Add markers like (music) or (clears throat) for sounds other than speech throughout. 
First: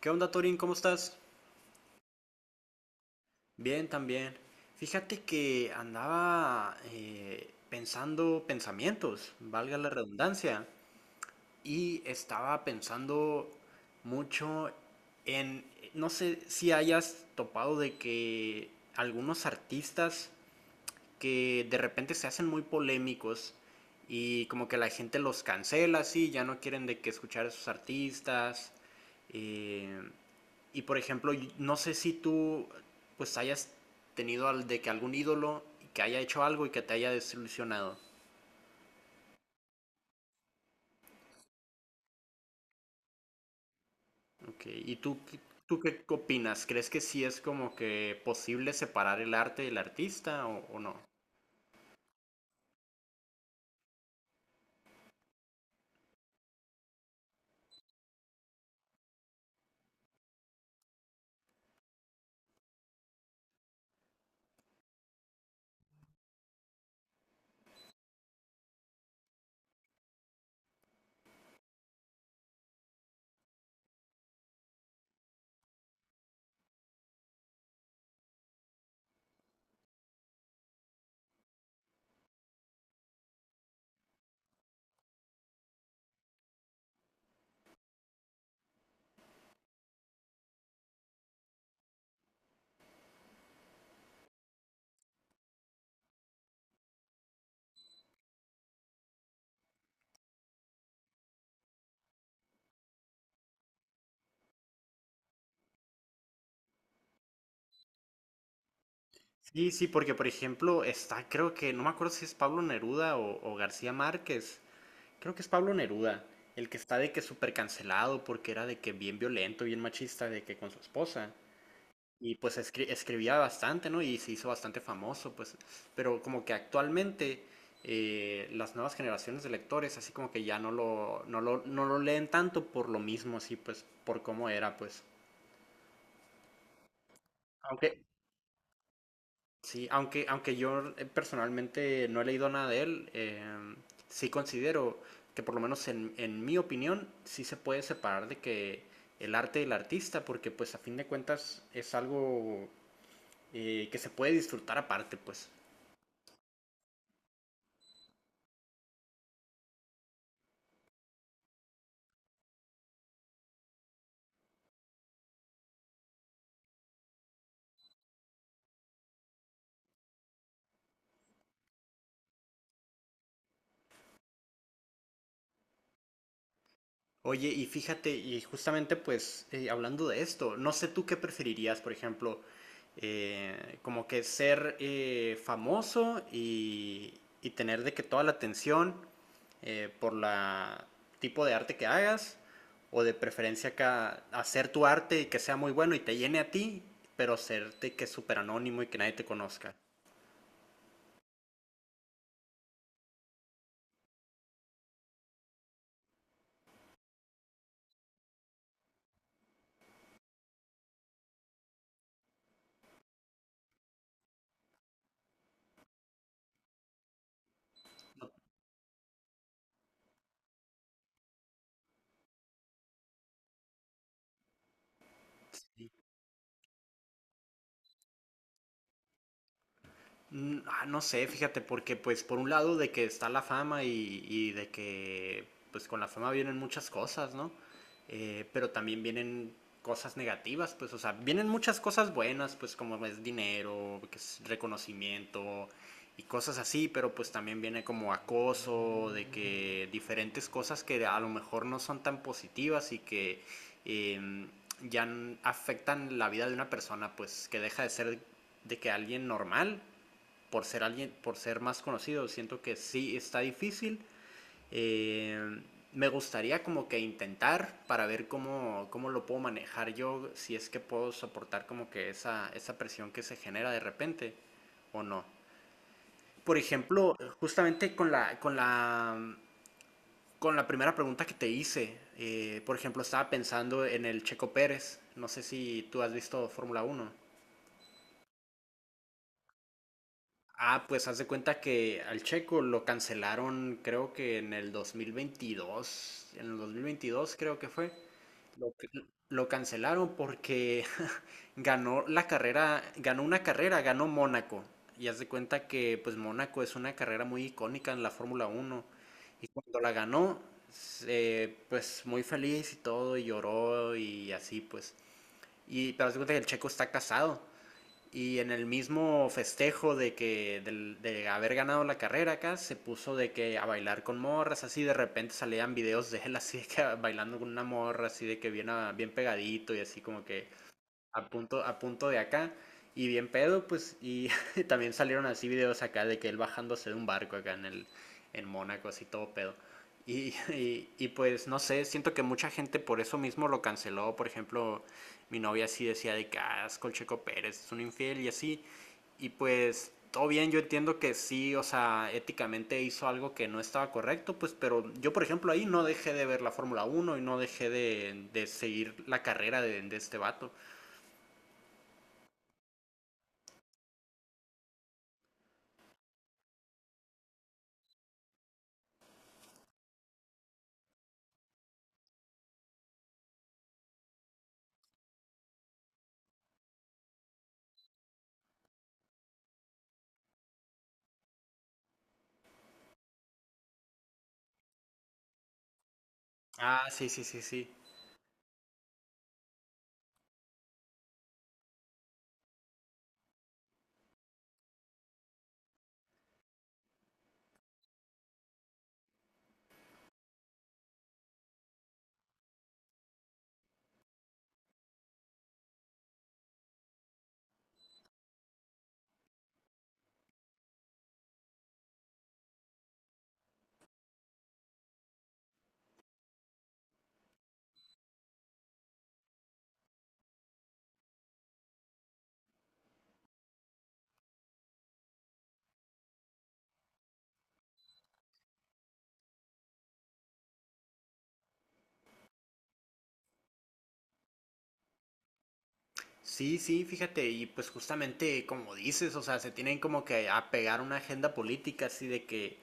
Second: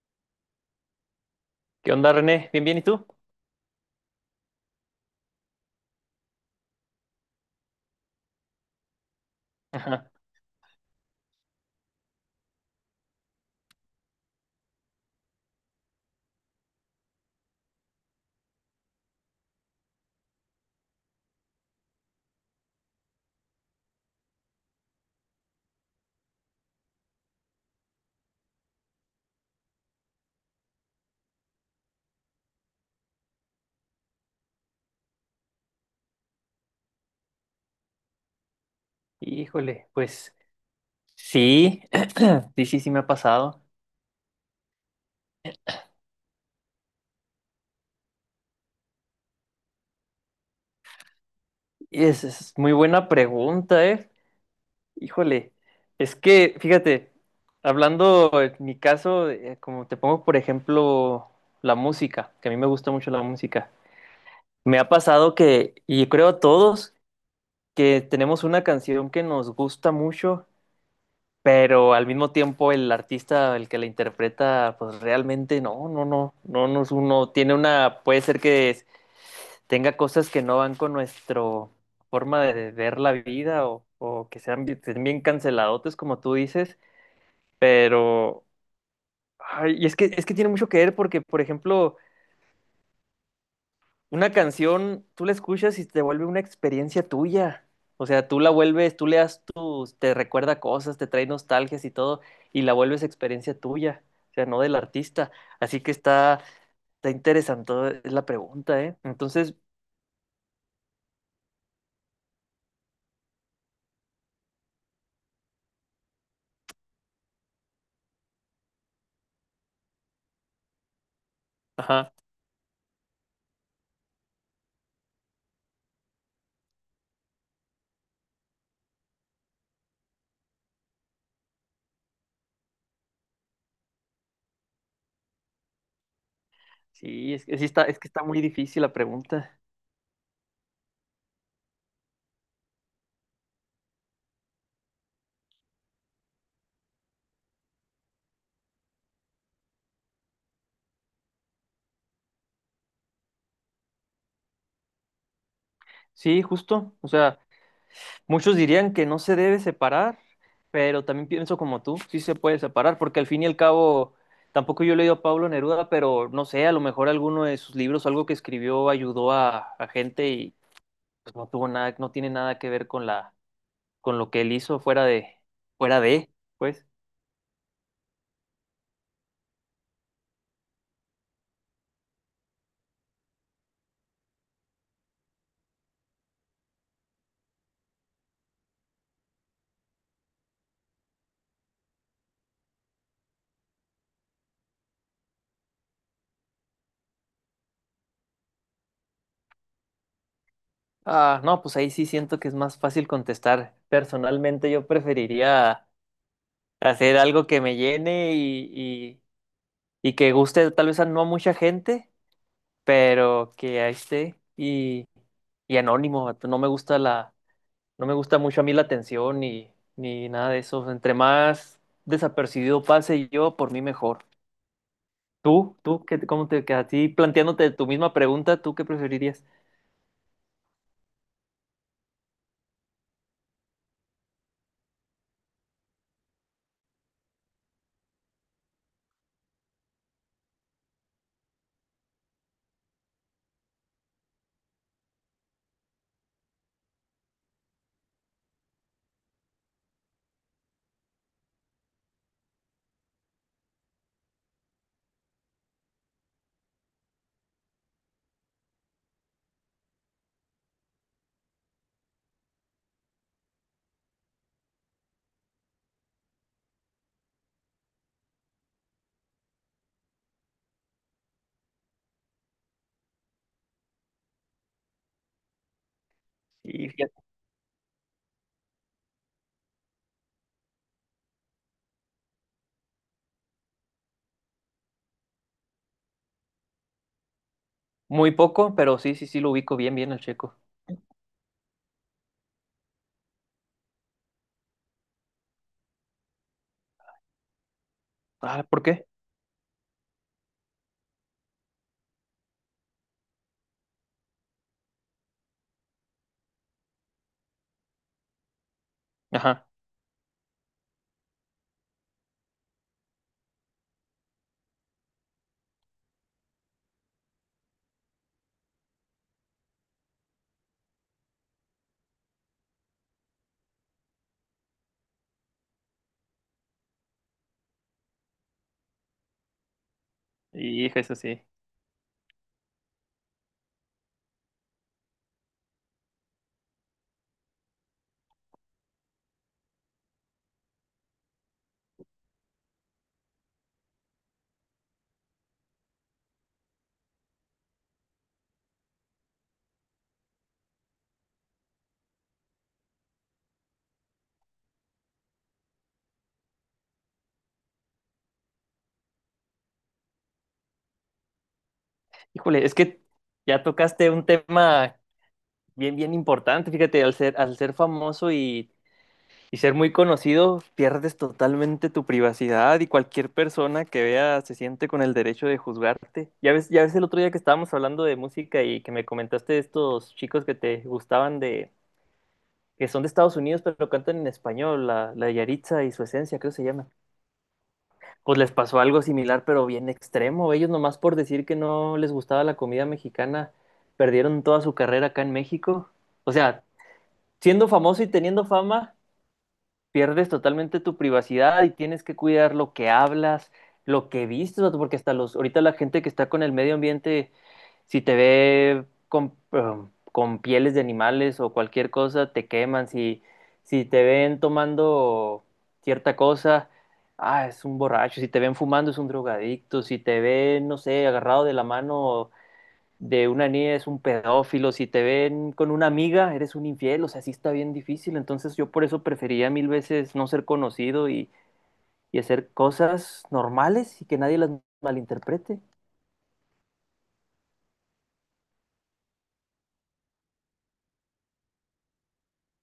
¿Qué onda, Torín? ¿Cómo estás? ¿Qué onda, René? ¿Bien, bien? ¿Y tú? Bien, también. Fíjate que andaba pensando pensamientos, valga la Ajá. redundancia, y estaba pensando mucho en, no sé si hayas topado de que algunos artistas que de repente se hacen muy polémicos y como que la gente los cancela, sí, ya no quieren de que escuchar a esos artistas. eh, Y por ejemplo, no sé si tú pues hayas tenido de que algún ídolo que haya hecho algo y que te haya desilusionado. Híjole, pues sí, (clears throat) sí, sí, sí me ha pasado. Ok, ¿ tú qué opinas? ¿Crees que sí es como que posible separar el arte del artista o no? Y es muy buena pregunta, ¿eh? Híjole, es que, fíjate, hablando en mi caso, como te pongo, por ejemplo, la música, que a mí me gusta mucho la música. Me ha pasado que, y creo a todos, que tenemos una canción que nos gusta mucho, pero al mismo tiempo el artista, el que la interpreta, pues realmente no es uno, tiene una, puede ser tenga cosas que no van con nuestro forma de ver la vida o que sean, estén bien canceladotes como tú dices, pero, ay, y es que tiene mucho que ver porque, por ejemplo, una canción, tú la escuchas y te vuelve una experiencia tuya. O sea, tú le das tus, te recuerda cosas, te trae nostalgias y todo, y la vuelves experiencia tuya, o sea, no del artista. Así está interesante es la pregunta, ¿eh? Entonces, Sí, sí, porque por ejemplo está, creo que, no me acuerdo si es Pablo Neruda o García Márquez, creo que es Pablo Neruda, el que está de que súper cancelado porque era de que bien violento, bien machista, de que con su esposa. ajá, Y pues escribía bastante, ¿no? Y se hizo bastante famoso, pues. Pero como que actualmente las nuevas generaciones de lectores, así como que ya no lo leen tanto por lo mismo, así pues, por cómo era, pues. sí, que sí está, es Aunque, que está muy difícil la pregunta. sí, aunque, aunque yo personalmente no he leído nada de él, sí considero que por lo menos en mi opinión, sí se puede separar de que el arte del artista, porque pues a fin de cuentas es algo que se puede disfrutar aparte, pues. Sí, justo, o sea, muchos dirían que no se debe separar, pero también pienso como tú, sí se puede separar, porque al fin y al cabo, tampoco yo he leído a Pablo Neruda, pero no sé, a lo mejor alguno de sus libros, algo que escribió, ayudó a gente y pues no tuvo nada, no tiene nada que ver con la, con lo que él hizo fuera de, pues. Oye, y fíjate, y justamente pues hablando de esto, no sé tú qué preferirías, por ejemplo, como que ser famoso y tener de que toda la atención por la tipo de arte que hagas, o de preferencia que hacer tu arte y que sea muy bueno y te llene a ti, pero serte que es súper anónimo y que nadie te conozca. Ah, no, pues ahí sí siento que es más fácil contestar. Personalmente yo preferiría hacer algo que me llene y que guste tal vez a no a mucha gente, pero que ahí esté y anónimo, vato. No me gusta la, no me No, gusta mucho a mí la atención ni, ni nada de eso. Entre más desapercibido pase yo, por mí mejor. Tú, sí. tú, ¿qué, cómo te quedas? A ti, planteándote tu misma pregunta, ¿tú qué preferirías? No sé, fíjate, porque pues por un lado de que está la fama y de que pues con la fama vienen muchas cosas, ¿no? Pero también vienen cosas negativas, pues, o sea, vienen muchas cosas buenas, pues como es dinero, que es reconocimiento y cosas así, pero pues también viene como acoso, de que diferentes cosas que a lo mejor no son tan positivas y que eh, ya afectan la vida de una persona, pues que deja de ser de que alguien normal por ser alguien, por ser más conocido, siento que sí está difícil. Eh, Me gustaría como que intentar para ver cómo lo puedo manejar yo, si es que puedo soportar como que esa presión que se genera de repente o no. Por Y fíjate, ejemplo, justamente con la primera pregunta que te hice, por ejemplo, estaba pensando en el Checo Pérez, no sé si tú has visto Fórmula Uno. muy poco, pero sí, sí, sí, lo ubico bien, bien al checo. Ah, pues haz de cuenta que al Checo lo cancelaron, creo que en el 2022, en el 2022 creo que fue. Ah, ¿por qué? Lo cancelaron porque (laughs) ganó la carrera, ganó una carrera, ganó Mónaco. Y haz de cuenta que pues Mónaco es una carrera muy icónica en la Fórmula Uno. Y Ajá, cuando la ganó, pues muy feliz y todo, y lloró y así pues. Y pero haz de cuenta que el Checo está casado. Y en el mismo festejo de que haber ganado la carrera acá, se puso de que a bailar con morras, así de repente salían videos de él así de que (laughs) bailando con una morra, así de que bien, ah, bien pegadito y así como que hijo, eso sí. A punto de acá. Y bien pedo, pues, y (laughs) también salieron así videos acá de que él bajándose de un barco acá en el, en Mónaco, así todo pedo. (laughs) Pues no sé, siento que mucha gente por eso mismo lo canceló. Por ejemplo, mi novia sí decía de que ah, es Colcheco Pérez es un infiel y así. Y pues todo bien, yo entiendo que sí, o sea, éticamente hizo algo que no estaba correcto, pues, pero yo por ejemplo ahí no dejé de ver la Fórmula Uno y no dejé de seguir la carrera de este vato. Híjole, es que ya tocaste un tema bien, bien importante, fíjate, al ser famoso y ser muy conocido, pierdes totalmente tu privacidad y cualquier persona que vea se siente con el derecho de juzgarte. Ya ves el otro día que estábamos hablando de música y que me comentaste de estos chicos que te gustaban de, que son de Estados Unidos pero cantan en español, la Yaritza y su esencia, creo que se Ah, llama. sí, sí, sí, sí. Pues les pasó algo similar pero bien extremo. Ellos nomás por decir que no les gustaba la comida mexicana, perdieron toda su carrera acá en México. O sea, siendo famoso y teniendo fama pierdes totalmente tu privacidad y tienes que cuidar lo que hablas, lo que vistes, vato, porque hasta los, ahorita la gente que está con el medio ambiente, si te ve con pieles de animales o cualquier cosa, te queman, si te ven tomando cierta cosa, ah, es un borracho, si te ven fumando es un drogadicto, si te ven, no sé, agarrado de la mano de una niña es un pedófilo, si te ven con una amiga, eres un infiel, o sea, sí está bien difícil. Entonces yo por eso prefería mil veces no ser conocido y hacer cosas normales y que nadie las malinterprete. Sí, sí, fíjate, y pues justamente como dices, o sea, se tienen como que apegar a una agenda política, así de que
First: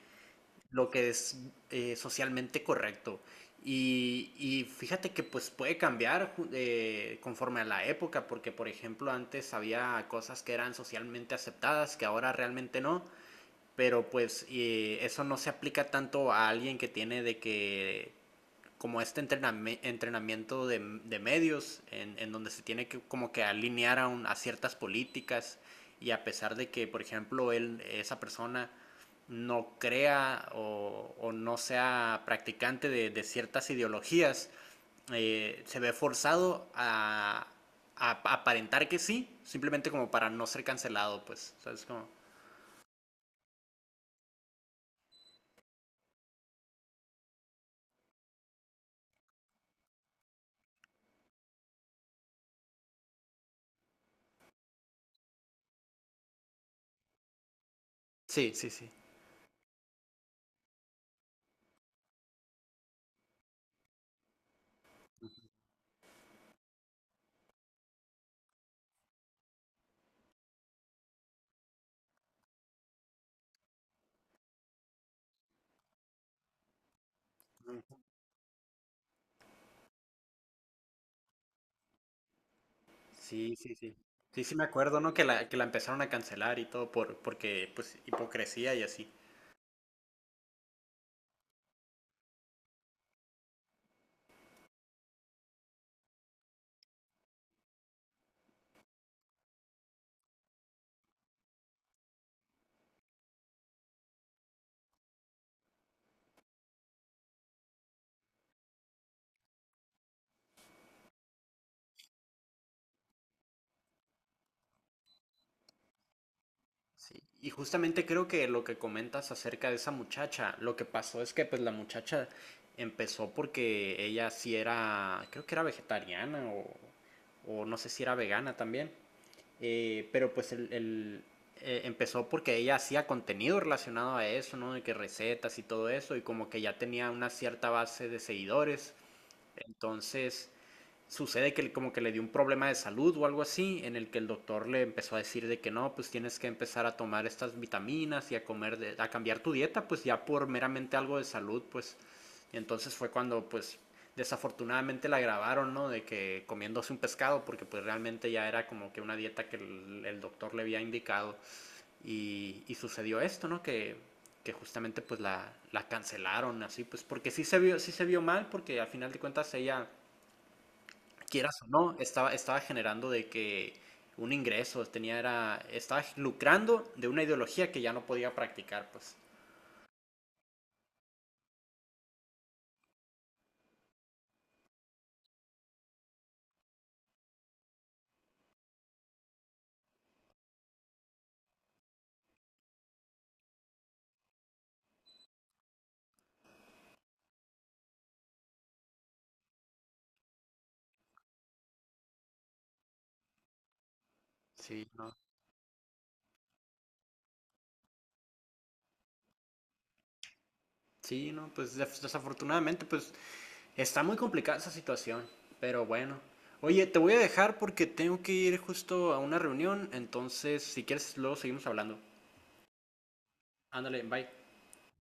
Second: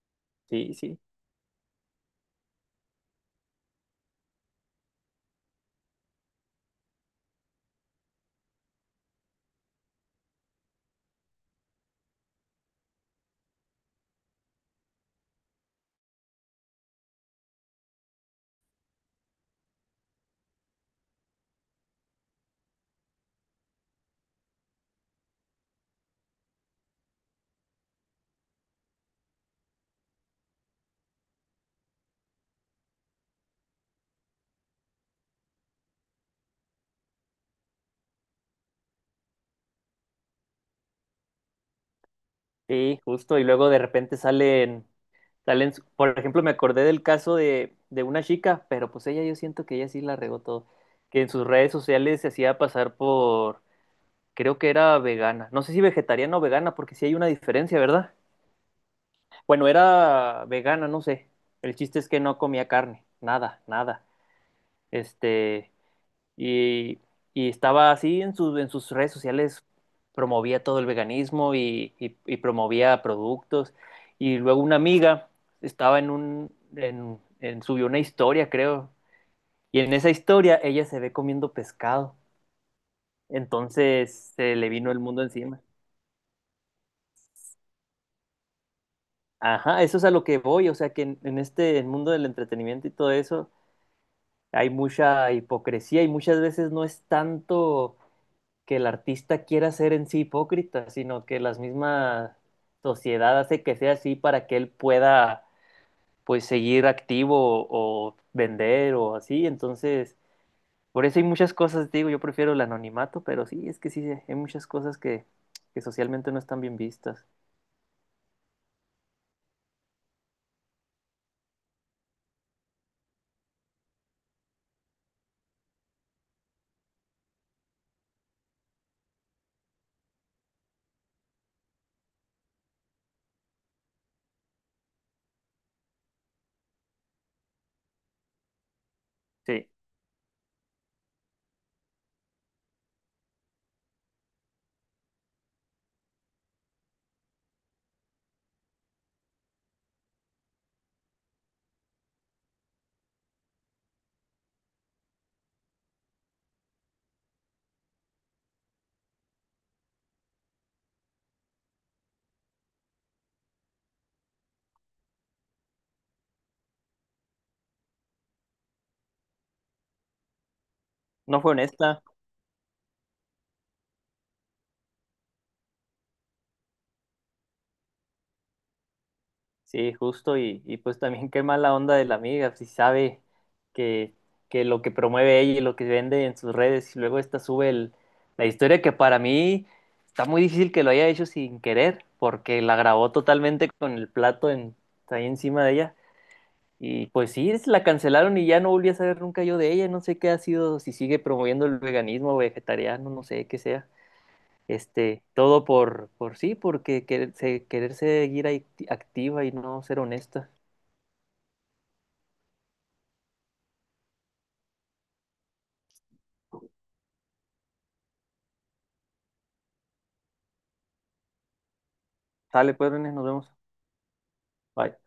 Sí, lo sí, que es socialmente correcto. Y fíjate que pues puede cambiar conforme a la época, porque por ejemplo antes había cosas que eran socialmente aceptadas, que ahora realmente no, pero pues eso no se aplica tanto a alguien que tiene de que como este entrenamiento de medios en donde se tiene que como que alinear a ciertas políticas y a pesar de que, por ejemplo, él, esa persona no crea o no sea practicante de ciertas ideologías, se ve forzado a aparentar que sí, simplemente como para no ser cancelado, pues, ¿sabes? Cómo sí, justo. Y luego de repente salen, por ejemplo, me acordé del caso de una chica, pero pues ella yo siento que ella sí la regó todo, que en sus redes sociales se hacía pasar por, creo que era vegana. No sé si vegetariana o vegana, porque sí hay una diferencia, ¿verdad? sí, sí, sí. Bueno, era vegana, no sé. El chiste es que no comía carne, nada, nada. Este, y, y estaba así sus en sus redes sociales, promovía todo el veganismo y, y promovía productos. Y luego una amiga estaba en un, en- subió una historia, creo. Y en esa historia ella se ve comiendo pescado. Sí, sí, sí. Entonces Sí, sí se me le vino acuerdo, el ¿no? mundo Que que encima. la empezaron a cancelar y todo por, porque, pues, hipocresía y así. Ajá, eso es a lo que voy, o sea que en este el mundo del entretenimiento y todo eso hay mucha hipocresía y muchas veces no es tanto que el artista quiera ser en sí hipócrita, sino que la misma sociedad hace que sea así para que él pueda pues seguir activo o vender o así. Entonces, por eso hay muchas cosas, te digo, yo prefiero el anonimato, pero sí, es que sí, hay muchas cosas que socialmente no están bien Sí. vistas. Y justamente creo que lo que comentas acerca de esa muchacha, lo que pasó es que, pues, la muchacha empezó porque ella sí era, creo que era vegetariana o no sé si era vegana también. Pero, pues, empezó porque ella hacía contenido relacionado a eso, ¿no? De que recetas y todo eso, y como que ya tenía una cierta base de seguidores. Sí, Entonces sucede que como que le dio un problema de salud o algo así, en el que el doctor le empezó a decir de que no, pues tienes que empezar a tomar estas vitaminas y a comer, a cambiar tu dieta, pues ya por meramente algo de salud, pues. Y entonces fue cuando, pues, desafortunadamente la grabaron, ¿no? De que comiéndose un pescado, porque pues realmente ya era como que una dieta que el doctor le había indicado. Y sucedió esto, ¿no? Que justamente pues la cancelaron así, pues porque sí se vio mal, porque al final de cuentas ella no fue quieras o no, honesta. estaba, estaba generando de que un ingreso, tenía, era, estaba lucrando de una ideología que ya no podía practicar, pues. Sí, justo, y pues también qué mala onda de la amiga, si sabe que, que lo que promueve ella y lo que vende en sus redes, y luego esta sube la historia que para mí está muy difícil que lo haya hecho sin querer, porque la grabó totalmente con el plato en, ahí encima de ella, y pues sí, la cancelaron y ya no volví a saber nunca yo de ella, no sé qué ha sido, si sigue promoviendo el veganismo o vegetariano, no sé qué sea. Sí, no. Este, todo por sí, porque querer seguir ahí activa y no ser honesta. Sí, no, pues desafortunadamente, pues está muy complicada esa situación, pero bueno. Oye, te voy a dejar porque tengo que ir justo a una reunión, entonces si quieres luego seguimos hablando. Sale, pues, René, nos vemos. Ándale, bye. Bye.